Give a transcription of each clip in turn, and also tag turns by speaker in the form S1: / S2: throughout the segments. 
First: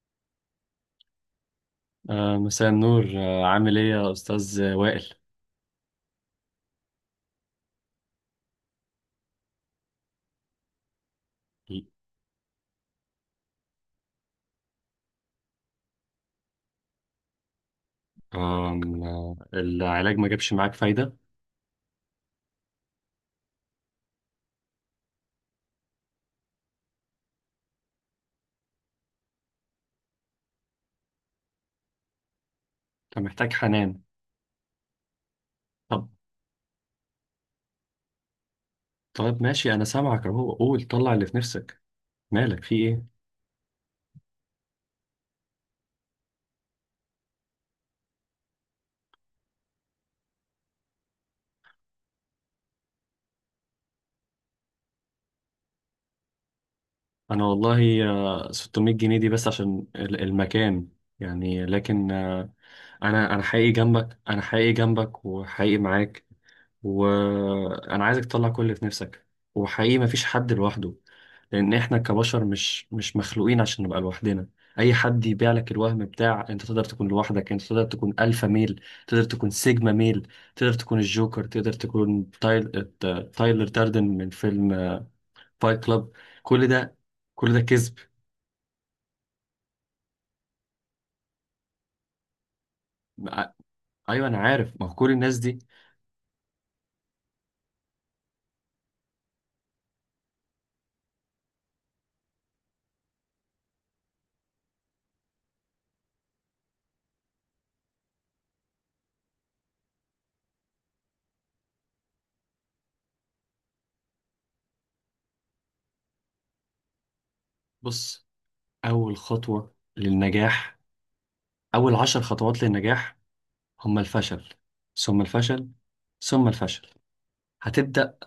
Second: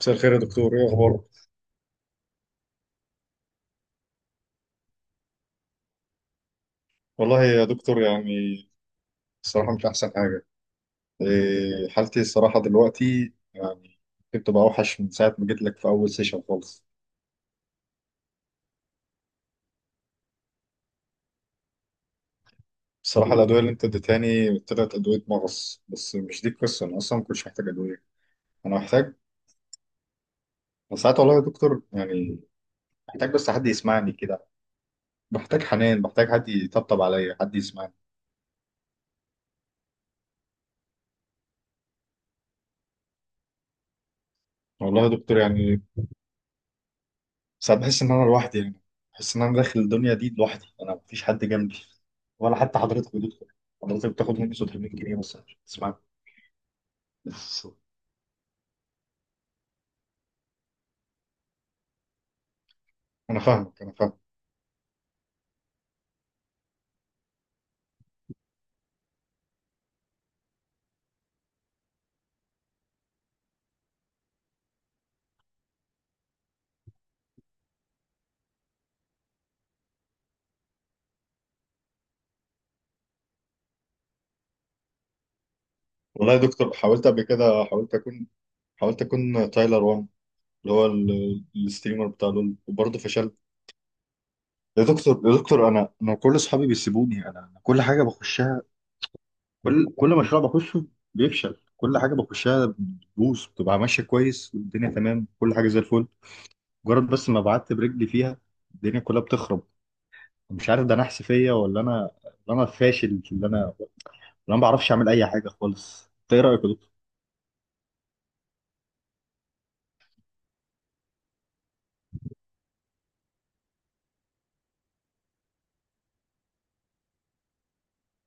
S1: مساء الخير يا دكتور، ايه اخبارك؟
S2: مساء النور، عامل ايه يا استاذ وائل؟
S1: والله يا دكتور، يعني الصراحه مش احسن حاجه. إيه، حالتي الصراحه دلوقتي يعني كنت بقى اوحش من ساعه ما جيت لك في اول سيشن خالص.
S2: آم، آه، العلاج ما جابش معاك فايده.
S1: الصراحه الادويه اللي انت اديتهاني طلعت ادويه مغص، بس مش دي القصه، انا اصلا ما كنتش محتاج ادويه. انا محتاج، أنا ساعات والله يا دكتور يعني
S2: انت
S1: محتاج بس
S2: محتاج
S1: حد
S2: حنان.
S1: يسمعني كده. بحتاج حنان،
S2: طب.
S1: بحتاج حد يطبطب عليا، حد يسمعني.
S2: طيب ماشي، انا سامعك اهو، قول طلع اللي في نفسك. مالك، في ايه؟
S1: والله يا دكتور يعني ساعات بحس إن أنا لوحدي، يعني بحس إن أنا داخل الدنيا دي لوحدي، أنا مفيش حد جنبي، ولا حتى حضرتك بتدخل. حضرتك بتاخد مني 600 جنيه مثلا عشان تسمعني
S2: انا
S1: بس.
S2: والله، 600 جنيه دي بس عشان المكان، يعني لكن انا
S1: أنا
S2: انا حقيقي
S1: فاهمك، أنا فاهم.
S2: جنبك، انا حقيقي جنبك وحقيقي معاك. وانا عايزك تطلع كل اللي في نفسك. وحقيقي مفيش حد لوحده، لان احنا كبشر مش مخلوقين عشان نبقى لوحدنا. اي حد يبيع لك الوهم بتاع انت تقدر تكون لوحدك، انت تقدر تكون الفا ميل، تقدر تكون سيجما ميل، تقدر تكون الجوكر، تقدر تكون تايلر داردن من فيلم فايت كلاب.
S1: والله يا
S2: كل
S1: دكتور
S2: ده
S1: حاولت قبل
S2: كل ده
S1: كده،
S2: كذب.
S1: حاولت أكون، حاولت أكون تايلر وان، اللي هو الستريمر بتاع لول، وبرضه فشلت.
S2: ع- ايوه انا عارف،
S1: يا
S2: ما هو كل
S1: دكتور، يا
S2: الناس دي.
S1: دكتور، أنا كل أصحابي بيسيبوني، أنا كل حاجة بخشها، كل مشروع بخشه بيفشل، كل حاجة بخشها بتبوظ، بتبقى ماشية كويس والدنيا تمام، كل حاجة زي الفل، مجرد بس ما بعت برجلي فيها الدنيا كلها بتخرب. مش عارف ده انا حسفيه، ولا انا، ولا انا فاشل في اللي انا، ولا انا ما بعرفش اعمل اي حاجه خالص. انت ايه رايك يا دكتور؟
S2: بص، اول خطوة للنجاح، اول عشر خطوات للنجاح، هم الفشل، ثم الفشل، ثم الفشل. هتبدأ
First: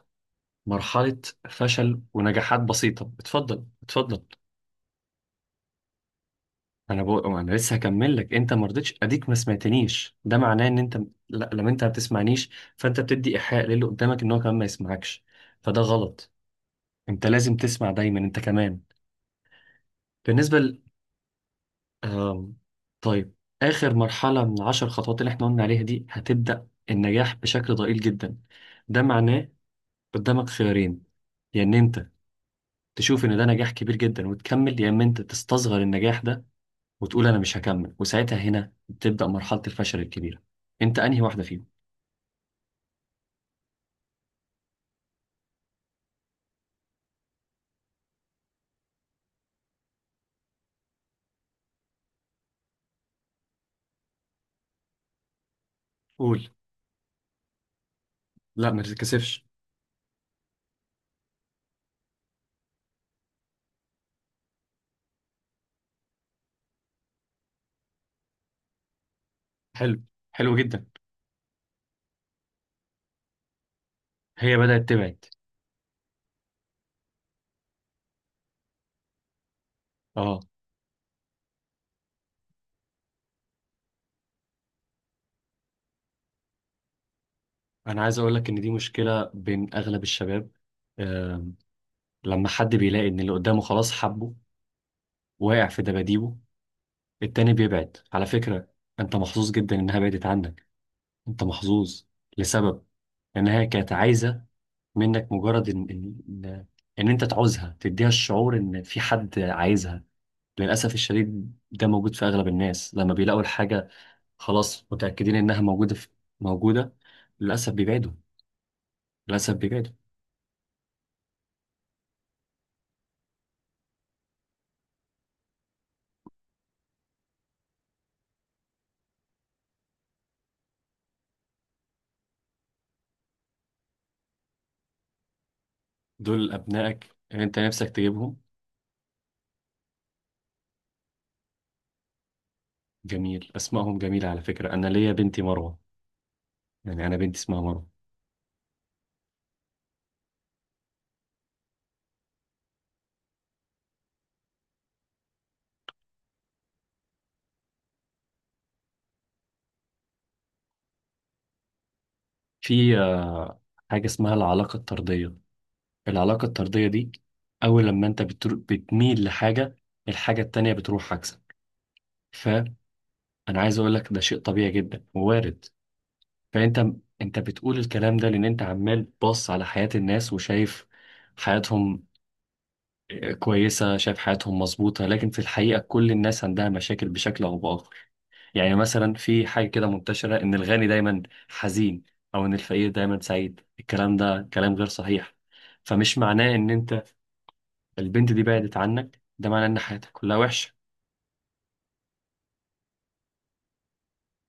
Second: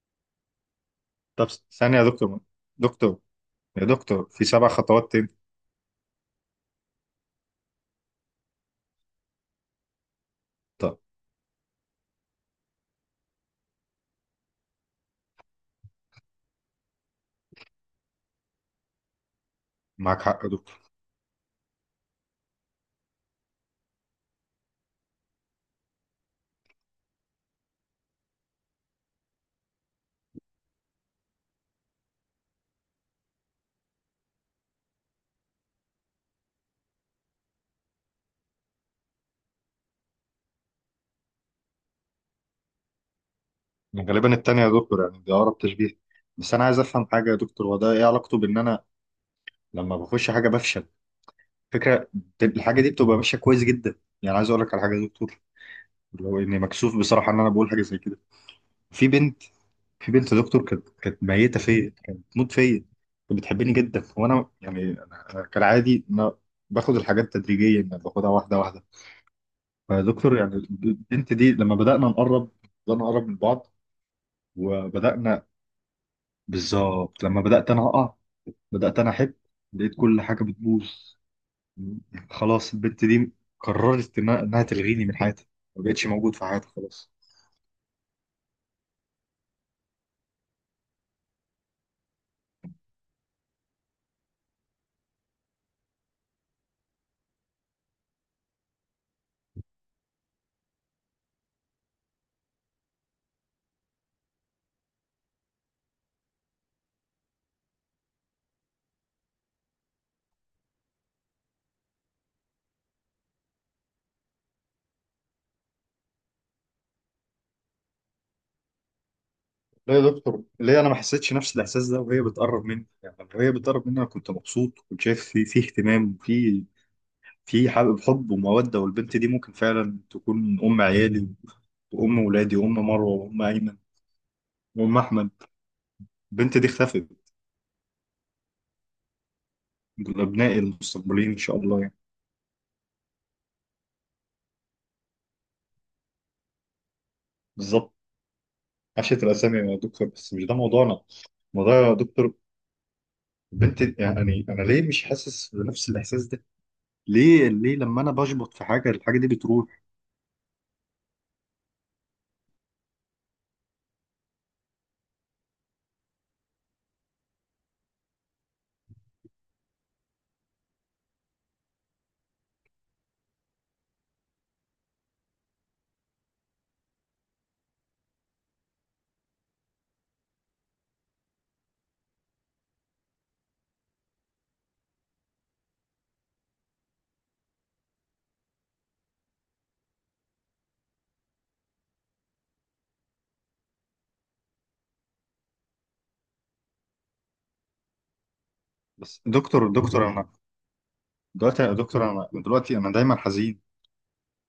S2: مرحلة
S1: طب، ثانيه
S2: فشل
S1: يا دكتور،
S2: ونجاحات بسيطة.
S1: دكتور،
S2: اتفضل،
S1: يا
S2: اتفضل.
S1: دكتور، في 7 خطوات تاني.
S2: انا بقول انا لسه هكمل لك، انت ما رضيتش اديك، ما سمعتنيش، ده معناه ان انت...
S1: طب،
S2: لا، لما انت ما بتسمعنيش، فانت بتدي ايحاء للي قدامك ان هو كمان ما يسمعكش، فده غلط. انت لازم تسمع دايما انت كمان.
S1: معاك حق يا
S2: بالنسبة ل...
S1: دكتور.
S2: آم... طيب، اخر مرحلة من العشر خطوات اللي احنا قلنا عليها دي، هتبدأ النجاح بشكل ضئيل جدا. ده معناه قدامك خيارين، يا ان انت تشوف ان ده نجاح كبير جدا وتكمل، يا اما انت تستصغر النجاح ده وتقول انا مش هكمل، وساعتها هنا تبدأ مرحلة الفشل الكبيرة. انت انهي واحدة فيهم؟
S1: غالبا التانية يا دكتور، يعني دي اقرب تشبيه. بس انا عايز افهم حاجه يا دكتور، هو ده ايه علاقته بان انا لما بخش حاجه بفشل؟ فكره الحاجه دي بتبقى ماشيه كويس جدا. يعني عايز اقول لك على حاجه يا دكتور، اللي هو
S2: قول،
S1: اني مكسوف بصراحه ان انا بقول حاجه زي كده.
S2: لا ما
S1: في بنت،
S2: تتكسفش.
S1: في بنت دكتور، كانت ميته فيا، كانت بتموت فيا، كانت بتحبني جدا، وانا يعني أنا كالعادي، ما باخد الحاجات تدريجيا، يعني باخدها واحده واحده.
S2: حلو،
S1: فدكتور
S2: حلو
S1: يعني
S2: جدا.
S1: البنت دي لما بدانا نقرب، بدانا نقرب من بعض،
S2: هي بدأت تبعد.
S1: وبدانا، بالظبط لما بدات انا اقع، بدات انا احب، لقيت كل
S2: اه،
S1: حاجه بتبوظ. خلاص البنت دي قررت إنها تلغيني من حياتها، ما بقتش موجود في حياتها خلاص.
S2: انا عايز اقول لك ان دي مشكلة بين اغلب الشباب. آه لما حد بيلاقي ان اللي قدامه خلاص حبه، واقع في دباديبه، التاني بيبعد على فكرة. انت محظوظ جدا انها بعدت عنك، انت محظوظ، لسبب انها كانت عايزة منك مجرد ان ان، إن انت تعوزها، تديها الشعور ان في حد عايزها. للاسف الشديد ده موجود في اغلب الناس، لما بيلاقوا الحاجه خلاص متاكدين انها موجوده في... موجوده، للاسف بيبعدوا، للاسف بيبعدوا.
S1: لا يا دكتور، ليه انا ما حسيتش نفس الاحساس ده وهي بتقرب مني؟ يعني لما هي بتقرب مني انا كنت مبسوط، كنت شايف في اهتمام، في في حب وموده، والبنت دي ممكن فعلا تكون ام عيالي، وام ولادي، وام مروه، وام ايمن، وام احمد.
S2: دول
S1: البنت دي اختفت.
S2: ابنائك اللي انت نفسك تجيبهم.
S1: دول ابنائي المستقبليين ان شاء الله يعني.
S2: جميل، اسمائهم جميله على فكره، انا ليا بنتي مروه، يعني انا بنتي اسمها مروه.
S1: بالظبط، عشت الاسامي يا دكتور، بس مش ده موضوعنا. موضوع يا دكتور، البنت، يعني انا ليه مش حاسس بنفس الاحساس ده؟ ليه، ليه لما انا بشبط في حاجه، الحاجه دي بتروح؟
S2: في حاجه اسمها العلاقه الطرديه. العلاقه الطرديه دي، اول لما انت بتميل لحاجه، الحاجه التانيه بتروح عكسك. انا عايز اقول لك ده شيء طبيعي جدا ووارد. فانت انت بتقول الكلام ده لان انت عمال باص على حياة الناس وشايف حياتهم كويسة، شايف حياتهم مظبوطة، لكن في الحقيقة كل الناس عندها مشاكل بشكل او باخر. يعني مثلا في حاجة كده منتشرة ان الغني دايما حزين، او ان الفقير دايما سعيد. الكلام ده كلام غير صحيح. فمش معناه ان انت... البنت دي بعدت عنك،
S1: بس
S2: ده معناه
S1: دكتور،
S2: ان
S1: دكتور،
S2: حياتك
S1: انا
S2: كلها وحشة.
S1: دلوقتي يا دكتور، انا دلوقتي انا دايما حزين،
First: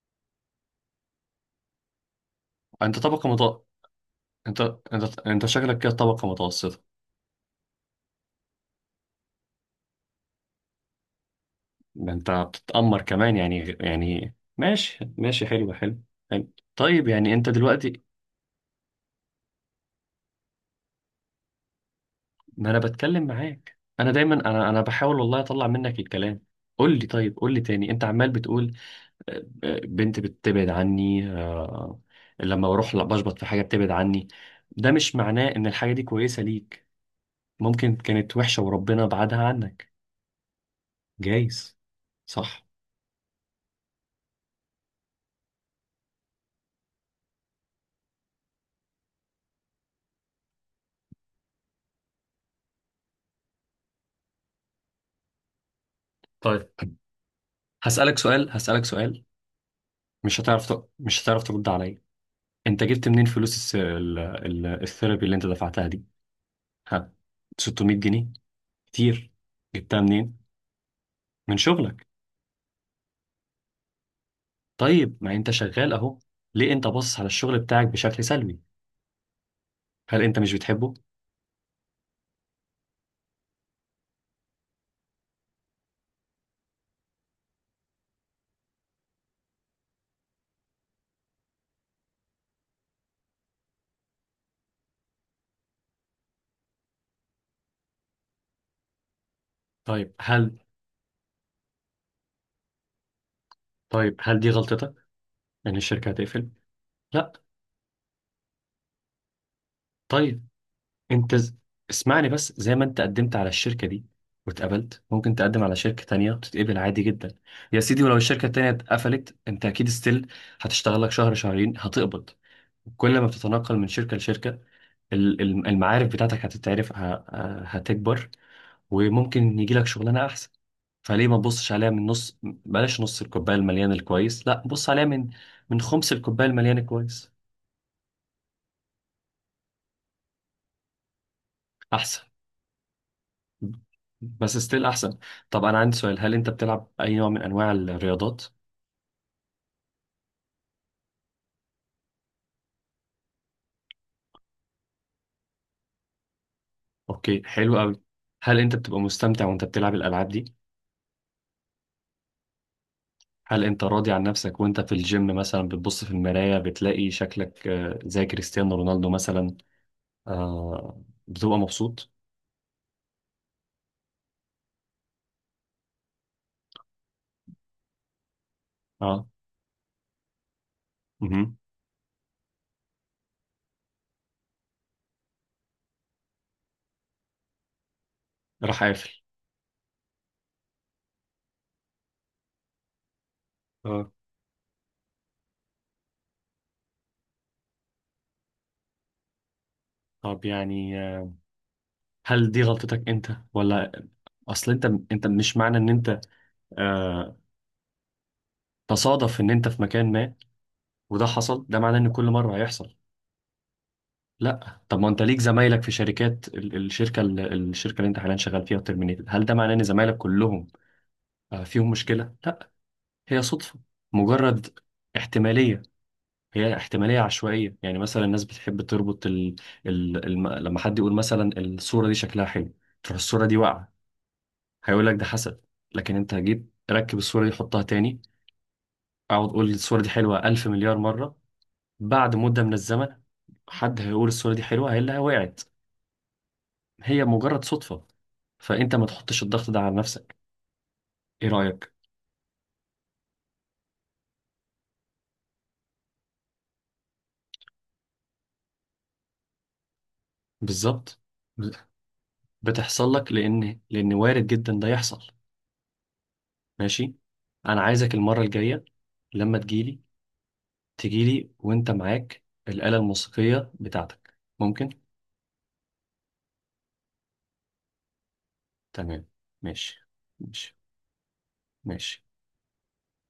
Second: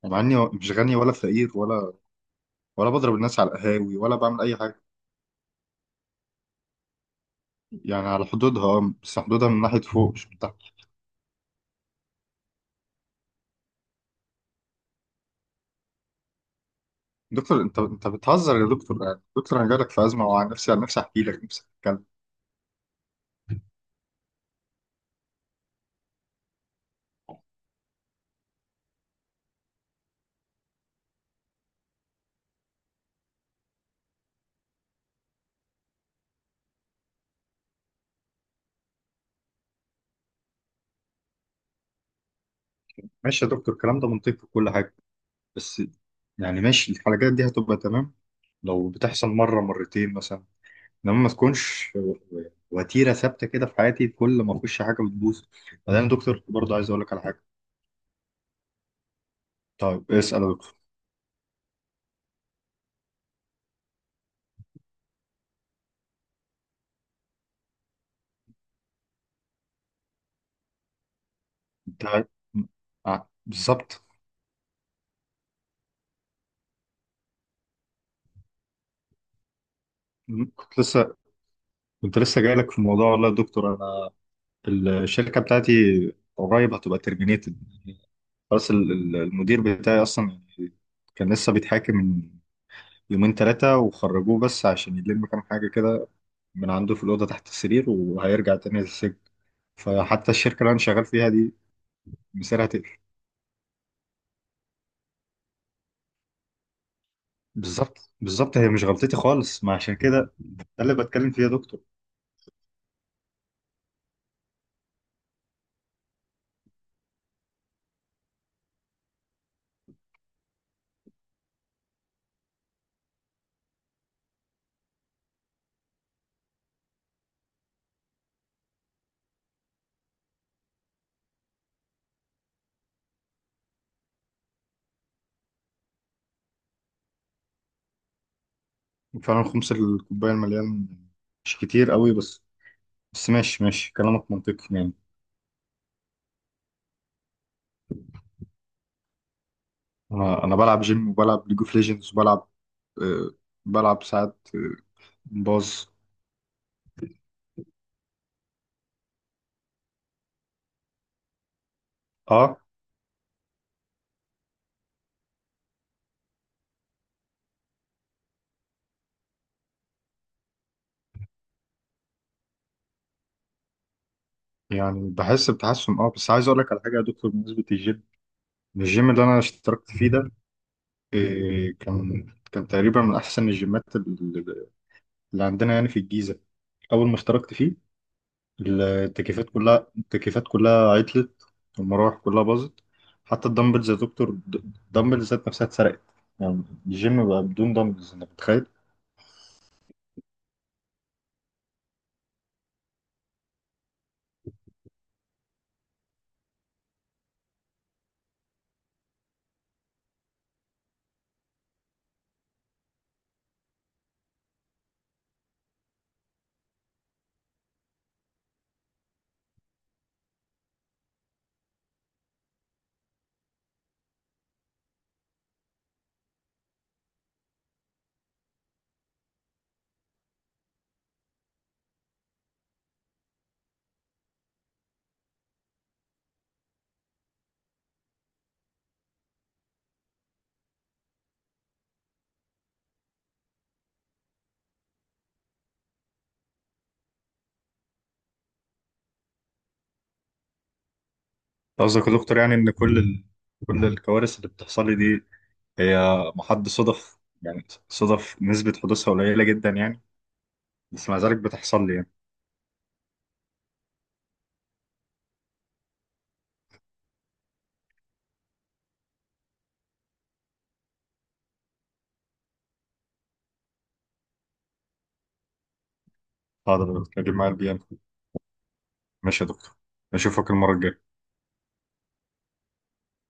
S1: مع اني مش غني ولا فقير، ولا، ولا
S2: انت
S1: بضرب
S2: طبقة
S1: الناس على
S2: متوسطة،
S1: القهاوي، ولا بعمل اي
S2: انت
S1: حاجه.
S2: انت شكلك كده طبقة متوسطة.
S1: يعني على حدودها، بس حدودها من ناحيه فوق مش من تحت.
S2: ده انت بتتأمر كمان يعني، ماشي ماشي، حلو حلو، حلو. طيب يعني انت
S1: دكتور، انت
S2: دلوقتي...
S1: انت بتهزر يا دكتور؟ يعني دكتور انا جالك في ازمه، وعن نفسي، عن نفسي احكي لك، نفسي اتكلم.
S2: ما انا بتكلم معاك، انا دايما، انا بحاول والله اطلع منك الكلام. قول لي، طيب قول لي تاني، انت عمال بتقول بنت بتبعد عني، لما بروح لا بشبط في حاجة بتبعد عني. ده مش معناه ان الحاجة دي كويسة ليك، ممكن كانت وحشة وربنا بعدها عنك، جايز، صح.
S1: ماشي يا دكتور، الكلام ده منطقي وكل حاجه، بس يعني ماشي الحلقات دي هتبقى تمام لو بتحصل مره مرتين مثلا، انما ما تكونش وتيره ثابته كده في حياتي، كل ما اخش حاجه بتبوظ. بعدين يا دكتور
S2: طيب
S1: برضه عايز اقول لك على حاجه.
S2: هسألك سؤال، هسألك سؤال.
S1: طيب اسال يا دكتور.
S2: مش هتعرف ترد عليا. انت جبت منين فلوس الثيرابي اللي انت دفعتها دي؟ ها؟ 600 جنيه كتير. جبتها منين؟ من شغلك.
S1: انت، بالظبط.
S2: طيب ما انت شغال اهو، ليه انت باصص على الشغل بتاعك بشكل سلبي؟ هل انت مش
S1: كنت
S2: بتحبه؟
S1: لسه كنت لسه جاي لك في الموضوع، والله يا دكتور انا الشركه بتاعتي قريب هتبقى ترمينيتد، خلاص المدير بتاعي اصلا كان لسه بيتحاكم من يومين 3، وخرجوه بس عشان يلم كام حاجه كده من عنده في الاوضه تحت السرير، وهيرجع تاني للسجن.
S2: طيب
S1: فحتى
S2: هل
S1: الشركه اللي انا شغال فيها دي مصيرها تقفل.
S2: طيب هل دي غلطتك ان الشركة هتقفل؟ لا.
S1: بالظبط، بالظبط، هي مش غلطتي خالص، ما عشان كده
S2: طيب،
S1: ده اللي بتكلم
S2: انت
S1: فيه يا
S2: ز...
S1: دكتور.
S2: اسمعني بس، زي ما انت قدمت على الشركة دي واتقبلت، ممكن تقدم على شركة تانية وتتقبل عادي جدا. يا سيدي، ولو الشركة التانية اتقفلت انت اكيد ستيل هتشتغل لك شهر شهرين، هتقبض. كل ما بتتنقل من شركة لشركة، المعارف بتاعتك هتتعرف، هتكبر، وممكن يجي لك شغلانة أحسن. فليه ما تبصش عليها من نص؟ بلاش نص الكوباية المليان الكويس، لا بص عليها من من خمس الكوباية المليان الكويس.
S1: فعلا خمس الكوبايه المليان مش كتير قوي،
S2: أحسن،
S1: بس بس ماشي، ماشي كلامك
S2: بس
S1: منطقي
S2: ستيل
S1: يعني.
S2: أحسن. طب أنا عندي سؤال، هل أنت بتلعب أي نوع من أنواع الرياضات؟
S1: انا انا بلعب جيم، وبلعب ليج اوف ليجندز، وبلعب آه، بلعب ساعات باز.
S2: أوكي، حلو أوي. هل أنت بتبقى مستمتع وأنت بتلعب الألعاب دي؟
S1: اه.
S2: هل أنت راضي عن نفسك وأنت في الجيم مثلا، بتبص في المراية بتلاقي شكلك زي كريستيانو رونالدو مثلا؟ آه، بتبقى مبسوط؟
S1: يعني بحس بتحسن اه، بس عايز اقول لك على حاجه يا دكتور، بالنسبه للجيم، الجيم اللي
S2: اه.
S1: انا اشتركت فيه ده،
S2: مهم.
S1: كان، كان تقريبا من احسن الجيمات اللي، اللي عندنا يعني في الجيزه. اول ما اشتركت فيه،
S2: راح قافل.
S1: التكييفات كلها عطلت، والمراوح كلها باظت. حتى الدمبلز يا
S2: اه،
S1: دكتور، الدمبلز ذات نفسها اتسرقت، يعني الجيم بقى بدون دمبلز، انت متخيل؟
S2: طب يعني هل دي غلطتك انت؟ ولا اصل انت... انت، مش معنى ان انت آه تصادف ان انت في مكان ما وده حصل، ده معناه ان كل مره هيحصل. لا، طب ما انت ليك زمايلك في شركات، الشركه الشركه اللي انت حاليا شغال فيها وترمينيتد، هل ده معناه ان زمايلك كلهم فيهم مشكله؟ لا، هي صدفه، مجرد احتماليه. هي احتمالية عشوائية. يعني مثلا الناس بتحب تربط لما حد يقول مثلا الصورة دي شكلها حلو، تروح الصورة دي واقعة، هيقول لك ده حسد. لكن انت جيت ركب الصورة دي، حطها تاني، اقعد قول الصورة دي حلوة ألف مليار مرة، بعد مدة من الزمن حد هيقول الصورة دي حلوة هي اللي وقعت. هي مجرد صدفة. فانت ما تحطش الضغط ده على نفسك. ايه رأيك؟
S1: قصدك يا دكتور يعني ان كل الكوارث اللي بتحصل لي دي هي محض صدف، يعني صدف نسبة حدوثها قليلة جدا يعني، بس مع
S2: بالظبط.
S1: ذلك
S2: ب-
S1: بتحصل لي يعني.
S2: بتحصل لك لان وارد جدا ده يحصل. ماشي. انا عايزك المرة الجاية لما تجيلي، تجيلي وانت معاك الآلة الموسيقية بتاعتك، ممكن؟
S1: هقدر اجيب معايا BM.
S2: تمام.
S1: ماشي يا دكتور،
S2: ماشي.
S1: اشوفك المرة
S2: ماشي،
S1: الجاية.
S2: ماشي.